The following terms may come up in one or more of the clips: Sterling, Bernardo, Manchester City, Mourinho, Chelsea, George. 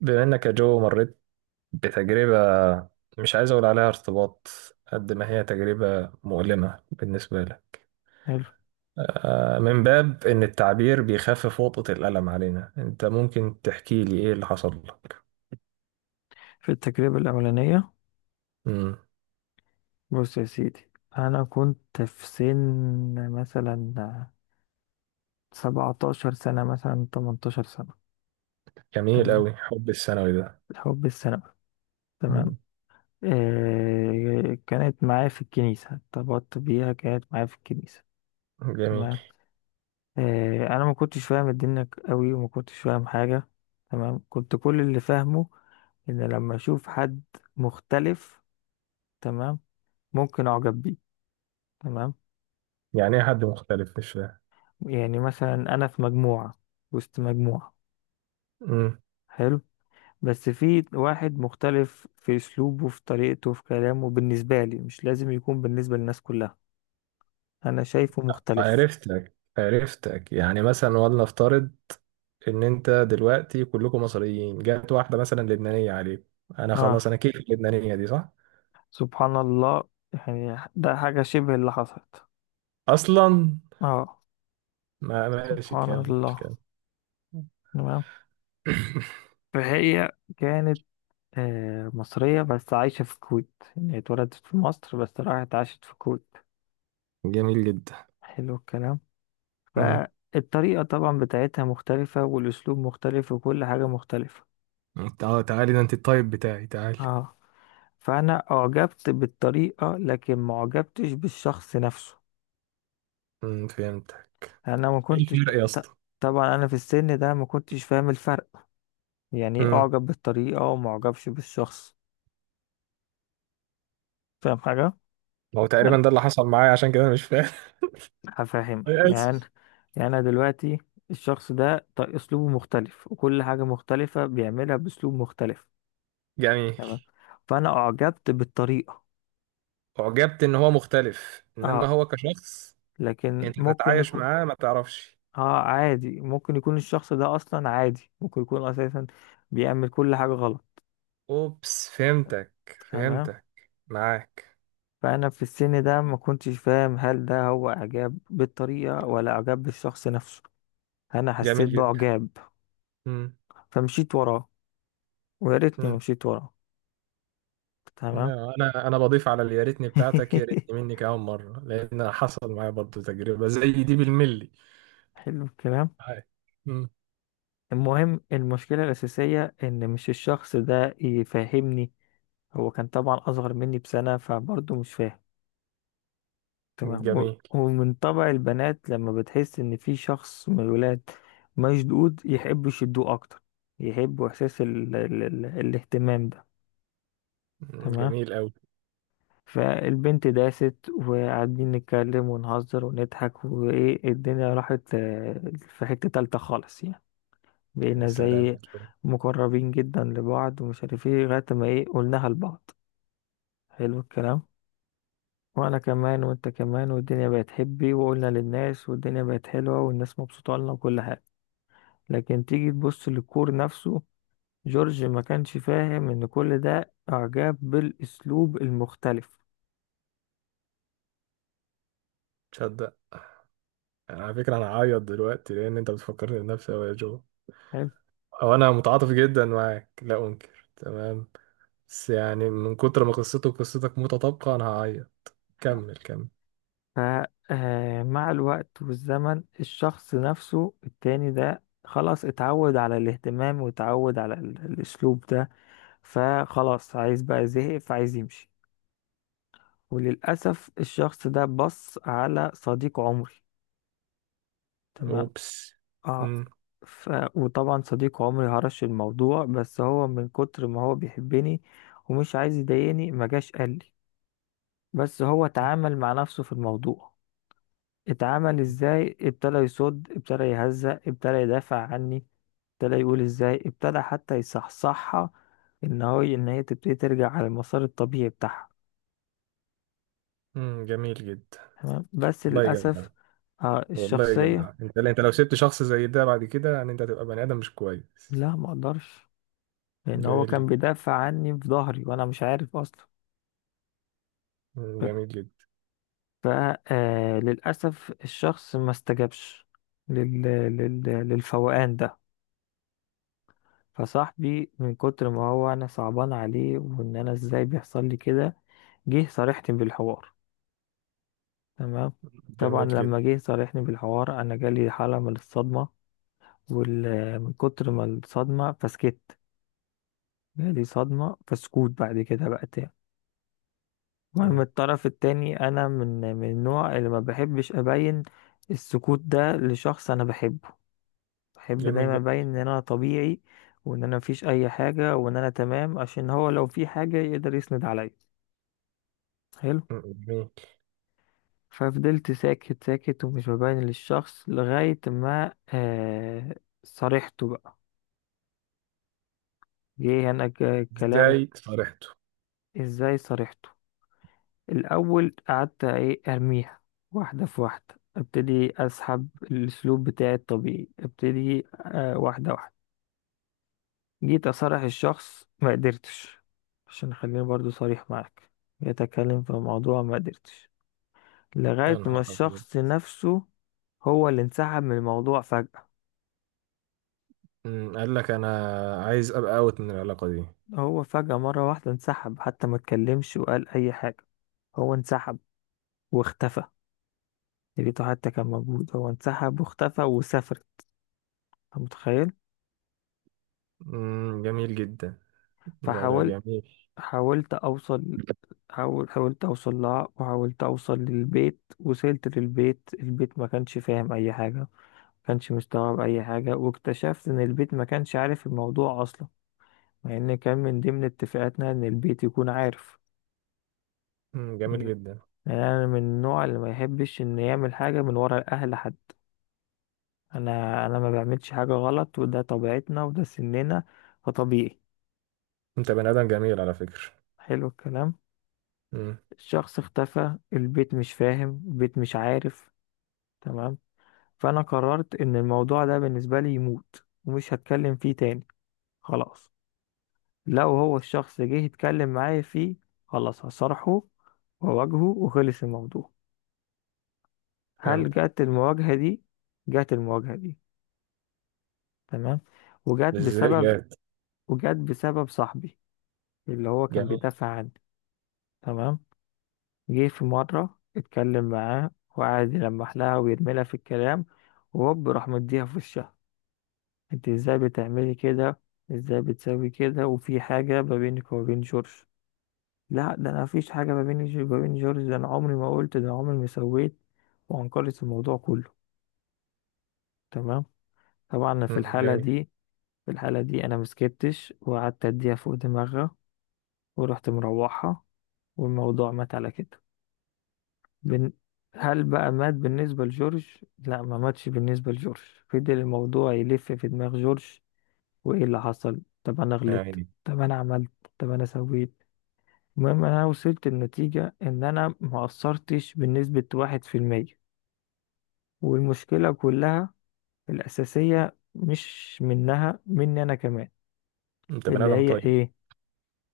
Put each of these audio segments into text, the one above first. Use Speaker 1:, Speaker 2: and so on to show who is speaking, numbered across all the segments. Speaker 1: بما انك يا جو مريت بتجربة، مش عايز اقول عليها ارتباط، قد ما هي تجربة مؤلمة بالنسبة لك.
Speaker 2: حلو.
Speaker 1: من باب ان التعبير بيخفف وطأة الألم علينا، انت ممكن تحكي لي ايه اللي حصل لك؟
Speaker 2: في التجربة الأولانية.
Speaker 1: مم.
Speaker 2: بص يا سيدي، أنا كنت في سن مثلا 17 سنة، مثلا 18 سنة.
Speaker 1: جميل
Speaker 2: تمام.
Speaker 1: قوي حب الثانوي ده.
Speaker 2: الحب السنة. تمام.
Speaker 1: مم.
Speaker 2: كانت معايا في الكنيسة، ارتبطت بيها، كانت معايا في الكنيسة.
Speaker 1: جميل.
Speaker 2: تمام. أنا ما كنتش فاهم الدنيا قوي وما كنتش فاهم حاجة. تمام، كنت كل اللي فاهمه إن لما أشوف حد مختلف، تمام، ممكن أعجب بيه. تمام.
Speaker 1: يعني ايه حد مختلف؟ مش فاهم.
Speaker 2: يعني مثلا انا في مجموعة، وسط مجموعة.
Speaker 1: مم.
Speaker 2: حلو. بس في واحد مختلف في اسلوبه، في طريقته، في كلامه، بالنسبة لي مش لازم يكون بالنسبة للناس كلها، انا شايفه مختلف.
Speaker 1: عرفتك عرفتك، يعني مثلا ولنفترض ان انت دلوقتي كلكم مصريين، جت واحدة مثلا لبنانية عليك، انا خلاص،
Speaker 2: اه،
Speaker 1: انا كيف اللبنانية دي، صح؟
Speaker 2: سبحان الله. يعني ده حاجة شبه اللي حصلت.
Speaker 1: اصلا؟
Speaker 2: اه.
Speaker 1: ما ماشي،
Speaker 2: سبحان
Speaker 1: كمل
Speaker 2: الله.
Speaker 1: كمل.
Speaker 2: تمام. فهي كانت مصرية بس عايشة في الكويت، يعني اتولدت في مصر بس راحت عاشت في الكويت.
Speaker 1: جميل جدا.
Speaker 2: حلو الكلام.
Speaker 1: امم
Speaker 2: فالطريقة طبعا بتاعتها مختلفة، والأسلوب مختلف، وكل حاجة مختلفة.
Speaker 1: انت، تعالي ده، انت الطيب بتاعي، تعالي.
Speaker 2: اه. فأنا أعجبت بالطريقة لكن ما أعجبتش بالشخص نفسه.
Speaker 1: فهمتك.
Speaker 2: أنا ما
Speaker 1: ايه
Speaker 2: كنتش
Speaker 1: الفرق يا اسطى؟
Speaker 2: طبعا أنا في السن ده ما كنتش فاهم الفرق. يعني إيه
Speaker 1: امم
Speaker 2: أعجب بالطريقة وما أعجبش بالشخص؟ فاهم حاجة؟
Speaker 1: هو تقريبا
Speaker 2: أنا
Speaker 1: ده اللي حصل معايا، عشان كده انا مش فاهم.
Speaker 2: هفهمك
Speaker 1: أنا
Speaker 2: يعني.
Speaker 1: اسف.
Speaker 2: يعني أنا دلوقتي الشخص ده أسلوبه مختلف، وكل حاجة مختلفة بيعملها بأسلوب مختلف.
Speaker 1: جميل.
Speaker 2: تمام. فأنا أعجبت بالطريقة.
Speaker 1: اعجبت ان هو مختلف، انما
Speaker 2: اه.
Speaker 1: هو كشخص
Speaker 2: لكن
Speaker 1: انت
Speaker 2: ممكن
Speaker 1: تتعايش
Speaker 2: يكون،
Speaker 1: معاه ما تعرفش.
Speaker 2: اه، عادي. ممكن يكون الشخص ده اصلا عادي، ممكن يكون اساسا بيعمل كل حاجة غلط.
Speaker 1: اوبس، فهمتك.
Speaker 2: تمام.
Speaker 1: فهمتك. معاك.
Speaker 2: فانا في السن ده ما كنتش فاهم هل ده هو اعجاب بالطريقة ولا اعجاب بالشخص نفسه. انا
Speaker 1: جميل
Speaker 2: حسيت
Speaker 1: جدا.
Speaker 2: باعجاب، فمشيت وراه، ويا ريتني ما
Speaker 1: امم
Speaker 2: مشيت وراه. تمام.
Speaker 1: لا، انا بضيف على اليا ريتني بتاعتك، يا ريتني مني كمان مره، لان حصل معايا برضه تجربه زي دي بالملي.
Speaker 2: حلو الكلام.
Speaker 1: هاي. مم.
Speaker 2: المهم، المشكلة الأساسية إن مش الشخص ده يفهمني، هو كان طبعا أصغر مني بسنة فبرضه مش فاهم. تمام.
Speaker 1: جميل.
Speaker 2: ومن طبع البنات لما بتحس ان في شخص من الولاد مشدود، يحبوا يشدوه اكتر، يحبوا احساس ال ال ال الاهتمام ده.
Speaker 1: مم.
Speaker 2: تمام.
Speaker 1: جميل قوي.
Speaker 2: فالبنت داست، وقاعدين نتكلم ونهزر ونضحك وايه، الدنيا راحت في حتة تالتة خالص، يعني
Speaker 1: يا
Speaker 2: بقينا
Speaker 1: سلام
Speaker 2: زي
Speaker 1: يا جو.
Speaker 2: مقربين جدا لبعض ومش عارف ايه، لغاية ما ايه قلناها لبعض. حلو الكلام. وانا كمان وانت كمان، والدنيا بقت حبي، وقلنا للناس، والدنيا بقت حلوة، والناس مبسوطة لنا وكل حاجة. لكن تيجي تبص للكور نفسه، جورج ما كانش فاهم ان كل ده اعجاب بالاسلوب المختلف.
Speaker 1: تصدق، على فكره انا هعيط دلوقتي لان انت بتفكرني بنفسي أوي يا جو.
Speaker 2: حلو.
Speaker 1: او انا متعاطف جدا معاك، لا انكر، تمام. بس يعني من كتر ما قصته وقصتك متطابقه انا هعيط. كمل كمل.
Speaker 2: ف مع الوقت والزمن، الشخص نفسه التاني ده خلاص اتعود على الاهتمام، واتعود على الاسلوب ده. فخلاص عايز بقى، زهق، فعايز يمشي. وللأسف الشخص ده بص على صديق عمري. تمام.
Speaker 1: اوبس.
Speaker 2: آه.
Speaker 1: مم.
Speaker 2: ف... وطبعا صديق عمري هرش الموضوع، بس هو من كتر ما هو بيحبني ومش عايز يضايقني ما جاش قال لي. بس هو اتعامل مع نفسه في الموضوع. اتعامل ازاي؟ ابتدى يصد، ابتدى يهزأ، ابتدى يدافع عني، ابتدى يقول ازاي، ابتدى حتى يصحصحها ان هو، ان هي تبتدي ترجع على المسار الطبيعي بتاعها.
Speaker 1: مم. جميل جدا.
Speaker 2: تمام. بس
Speaker 1: والله جميل.
Speaker 2: للاسف، آه
Speaker 1: والله يا جدع،
Speaker 2: الشخصيه،
Speaker 1: انت لو سبت شخص زي ده بعد كده يعني انت هتبقى بني ادم مش كويس.
Speaker 2: لا ما اقدرش، لان هو
Speaker 1: جميل
Speaker 2: كان
Speaker 1: جدا.
Speaker 2: بيدافع عني في ظهري وانا مش عارف اصلا.
Speaker 1: جميل جدا.
Speaker 2: فللأسف الشخص ما استجابش لل... للفوقان ده. فصاحبي من كتر ما هو أنا صعبان عليه، وإن أنا إزاي بيحصل لي كده، جه صارحني بالحوار. تمام. طبعا
Speaker 1: جميل جدا.
Speaker 2: لما جه صارحني بالحوار، أنا جالي حالة من الصدمة. وال... من كتر ما الصدمة فسكت. جالي صدمة فسكوت بعد كده بقى تاني. المهم
Speaker 1: مم،
Speaker 2: الطرف التاني، أنا من النوع اللي ما بحبش أبين السكوت ده لشخص أنا بحبه. بحب
Speaker 1: جميل
Speaker 2: دايما
Speaker 1: جدا.
Speaker 2: ابين ان انا طبيعي، وان انا مفيش اي حاجه، وان انا تمام، عشان هو لو في حاجه يقدر يسند عليا. حلو.
Speaker 1: مم، جميل.
Speaker 2: ففضلت ساكت ساكت ومش ببين للشخص، لغايه ما آه صارحته بقى، جه هنا الكلام.
Speaker 1: ازاي صارحته؟
Speaker 2: ازاي صارحته؟ الاول قعدت ايه، ارميها واحده في واحده، ابتدي اسحب الاسلوب بتاعي الطبيعي، ابتدي آه واحده واحده. جيت أصارح الشخص، ما قدرتش. عشان خليني برضو صريح معاك، يتكلم في موضوع ما قدرتش.
Speaker 1: يا
Speaker 2: لغاية ما
Speaker 1: نهار ابيض.
Speaker 2: الشخص نفسه هو اللي انسحب من الموضوع فجأة.
Speaker 1: قال لك انا عايز ابقى اوت من العلاقه دي؟
Speaker 2: هو فجأة مرة واحدة انسحب، حتى ما اتكلمش وقال أي حاجة. هو انسحب واختفى. لقيته حتى كان موجود، هو انسحب واختفى وسافر. أنت متخيل؟
Speaker 1: جميل جدا. لا لا،
Speaker 2: فحاولت،
Speaker 1: جميل.
Speaker 2: حاولت أوصل حاولت أوصل لها، وحاولت أوصل للبيت. وصلت للبيت، البيت ما كانش فاهم أي حاجة، كانش مستوعب اي حاجه. واكتشفت ان البيت ما كانش عارف الموضوع اصلا، مع ان كان من ضمن اتفاقاتنا ان البيت يكون عارف.
Speaker 1: جميل
Speaker 2: يعني
Speaker 1: جدا.
Speaker 2: انا من النوع اللي ما يحبش ان يعمل حاجه من ورا الاهل حد. انا ما بعملش حاجه غلط، وده طبيعتنا وده سننا، فطبيعي.
Speaker 1: انت بني ادم جميل على فكره.
Speaker 2: حلو الكلام.
Speaker 1: مم،
Speaker 2: الشخص اختفى، البيت مش فاهم، البيت مش عارف. تمام. فانا قررت ان الموضوع ده بالنسبه لي يموت، ومش هتكلم فيه تاني. خلاص. لو هو الشخص جه يتكلم معايا فيه، خلاص هصارحه وأواجهه وخلص الموضوع. هل
Speaker 1: فهمت.
Speaker 2: جت المواجهة دي؟ جت المواجهة دي. تمام. وجت
Speaker 1: ازاي
Speaker 2: بسبب
Speaker 1: جاد؟
Speaker 2: وجت بسبب صاحبي اللي هو كان
Speaker 1: جميل.
Speaker 2: بيدافع عني. تمام. جه في مرة اتكلم معاه، وقعد يلمح لها ويرمي لها في الكلام، وهوب راح مديها في وشها. انت ازاي بتعملي كده؟ ازاي بتسوي كده؟ وفي حاجة ما بينك وما بين جورج؟ لا، ده انا مفيش حاجه ما بيني وما بين جورج، ده انا عمري ما قلت، ده عمري ما سويت. وانكرت الموضوع كله. تمام. طبعا أنا في الحاله
Speaker 1: جميل.
Speaker 2: دي، انا مسكتش وقعدت اديها فوق دماغها، ورحت مروحها، والموضوع مات على كده. بن... هل بقى مات بالنسبه لجورج؟ لا، ما ماتش بالنسبه لجورج. فضل الموضوع يلف في دماغ جورج، وايه اللي حصل، طب انا
Speaker 1: يا
Speaker 2: غلطت،
Speaker 1: عيني.
Speaker 2: طب انا عملت، طب انا سويت. المهم انا وصلت لنتيجة ان انا ما قصرتش بنسبة 1%، والمشكلة كلها الاساسية مش منها، مني انا كمان.
Speaker 1: انت بني
Speaker 2: اللي
Speaker 1: ادم
Speaker 2: هي
Speaker 1: طيب.
Speaker 2: ايه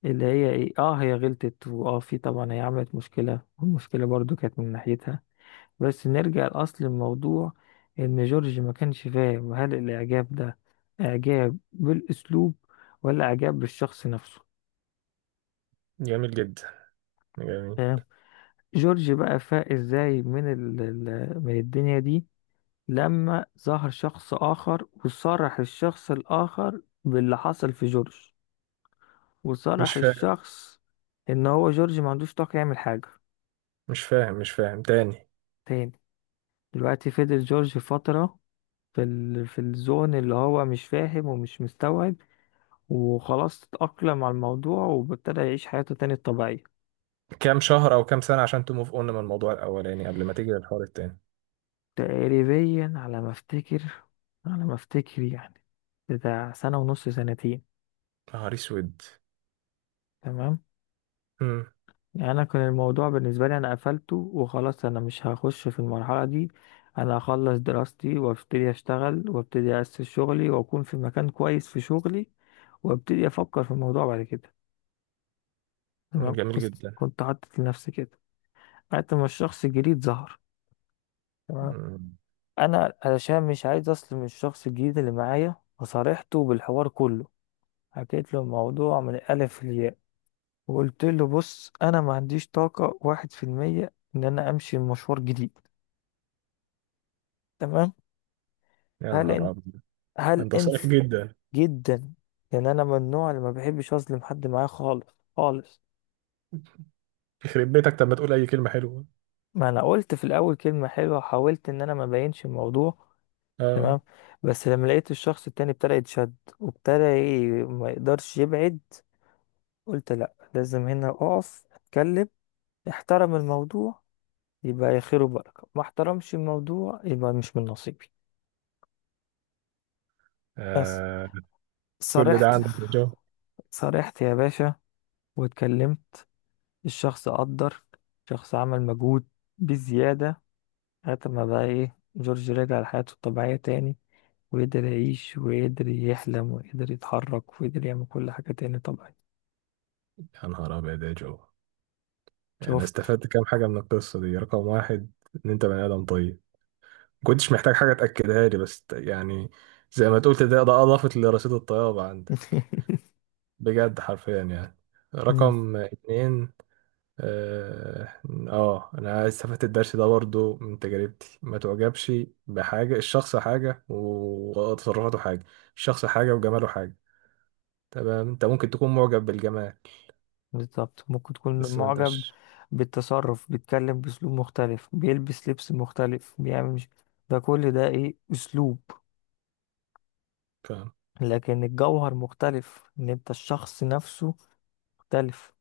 Speaker 2: اللي هي ايه؟ اه، هي غلطت، واه في طبعا هي عملت مشكلة، والمشكلة برضو كانت من ناحيتها. بس نرجع لاصل الموضوع، ان جورج ما كانش فاهم هل الاعجاب ده اعجاب بالاسلوب ولا اعجاب بالشخص نفسه.
Speaker 1: جميل جدا. جميل.
Speaker 2: فاهم؟ جورج بقى فاق ازاي من من الدنيا دي؟ لما ظهر شخص آخر، وصرح الشخص الآخر باللي حصل في جورج،
Speaker 1: مش
Speaker 2: وصرح
Speaker 1: فاهم.
Speaker 2: الشخص إن هو جورج ما عندوش طاقة يعمل حاجة
Speaker 1: مش فاهم مش فاهم تاني.
Speaker 2: تاني. دلوقتي فضل جورج فترة في في الزون اللي هو مش فاهم ومش مستوعب، وخلاص اتأقلم على الموضوع وابتدى يعيش حياته تاني الطبيعية.
Speaker 1: كام شهر او كام سنه عشان تموف اون من الموضوع الاولاني قبل ما تيجي للحوار التاني؟
Speaker 2: تقريبا على ما افتكر، على ما افتكر يعني، بتاع سنة ونص، سنتين.
Speaker 1: نهار اسود.
Speaker 2: تمام.
Speaker 1: مم.
Speaker 2: يعني انا كان الموضوع بالنسبه لي انا قفلته وخلاص، انا مش هخش في المرحله دي، انا هخلص دراستي وابتدي اشتغل وابتدي اسس شغلي واكون في مكان كويس في شغلي، وابتدي افكر في الموضوع بعد كده. تمام.
Speaker 1: جميل
Speaker 2: كنت
Speaker 1: جدا.
Speaker 2: كنت حاطط لنفسي كده، لغايه ما الشخص الجديد ظهر. تمام.
Speaker 1: مم.
Speaker 2: انا علشان مش عايز اظلم الشخص الجديد اللي معايا، فصارحته بالحوار كله، حكيت له الموضوع من الالف للياء. وقلت له بص، انا ما عنديش طاقه 1% ان انا امشي مشوار جديد. تمام.
Speaker 1: يا
Speaker 2: هل
Speaker 1: نهار
Speaker 2: انت
Speaker 1: ابيض.
Speaker 2: هل
Speaker 1: انت
Speaker 2: انت
Speaker 1: صريح جدا.
Speaker 2: جدا. يعني انا من النوع اللي ما بحبش اظلم حد معايا خالص، خالص.
Speaker 1: يخرب بيتك، طب ما تقول اي كلمه حلوه.
Speaker 2: ما انا قلت في الاول كلمه حلوه، وحاولت ان انا ما بينش الموضوع.
Speaker 1: اه.
Speaker 2: تمام. بس لما لقيت الشخص التاني ابتدى يتشد، وابتدى ما يقدرش يبعد، قلت لا، لازم هنا اقف اتكلم، احترم الموضوع يبقى يا خير وبركه، ما احترمش الموضوع يبقى مش من نصيبي. بس
Speaker 1: آه، كل ده
Speaker 2: صرحت،
Speaker 1: عندك يا جو؟
Speaker 2: يا باشا، واتكلمت. الشخص قدر، شخص عمل مجهود بزيادة، لغاية ما بقى إيه، جورج رجع لحياته الطبيعية تاني، وقدر يعيش وقدر يحلم وقدر يتحرك وقدر يعمل كل حاجة تاني طبيعي.
Speaker 1: يا نهار ابيض يا جو. يعني انا
Speaker 2: شفت.
Speaker 1: استفدت كام حاجه من القصه دي. رقم واحد، ان انت بني ادم طيب، ما كنتش محتاج حاجه تاكدها لي، بس يعني زي ما تقول، ده اضافت لرصيد الطيابه عندك، بجد حرفيا يعني.
Speaker 2: مم.
Speaker 1: رقم اتنين، اه، انا استفدت الدرس ده برضو من تجربتي. ما تعجبش بحاجة، الشخص حاجة وتصرفاته حاجة، الشخص حاجة وجماله حاجة. تمام. انت ممكن تكون معجب بالجمال،
Speaker 2: بالظبط ممكن تكون
Speaker 1: بس ما
Speaker 2: معجب
Speaker 1: انتش
Speaker 2: بالتصرف، بيتكلم بأسلوب مختلف، بيلبس لبس مختلف، بيعمل مش، ده كل ده إيه؟ أسلوب.
Speaker 1: فاهم.
Speaker 2: لكن الجوهر مختلف، إن أنت الشخص نفسه مختلف.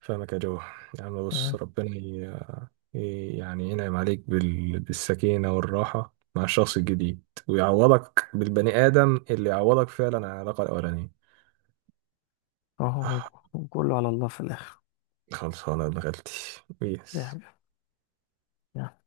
Speaker 1: فاهمك يا جو. يعني بص،
Speaker 2: تمام؟
Speaker 1: ربنا يعني ينعم عليك بالسكينة والراحة مع الشخص الجديد، ويعوضك بالبني آدم اللي يعوضك فعلا عن العلاقة الأولانية.
Speaker 2: أهو.
Speaker 1: آه،
Speaker 2: كله على الله في الآخر.
Speaker 1: خلصانة يا ابن غلتي. بيس.
Speaker 2: ريحة. يلا.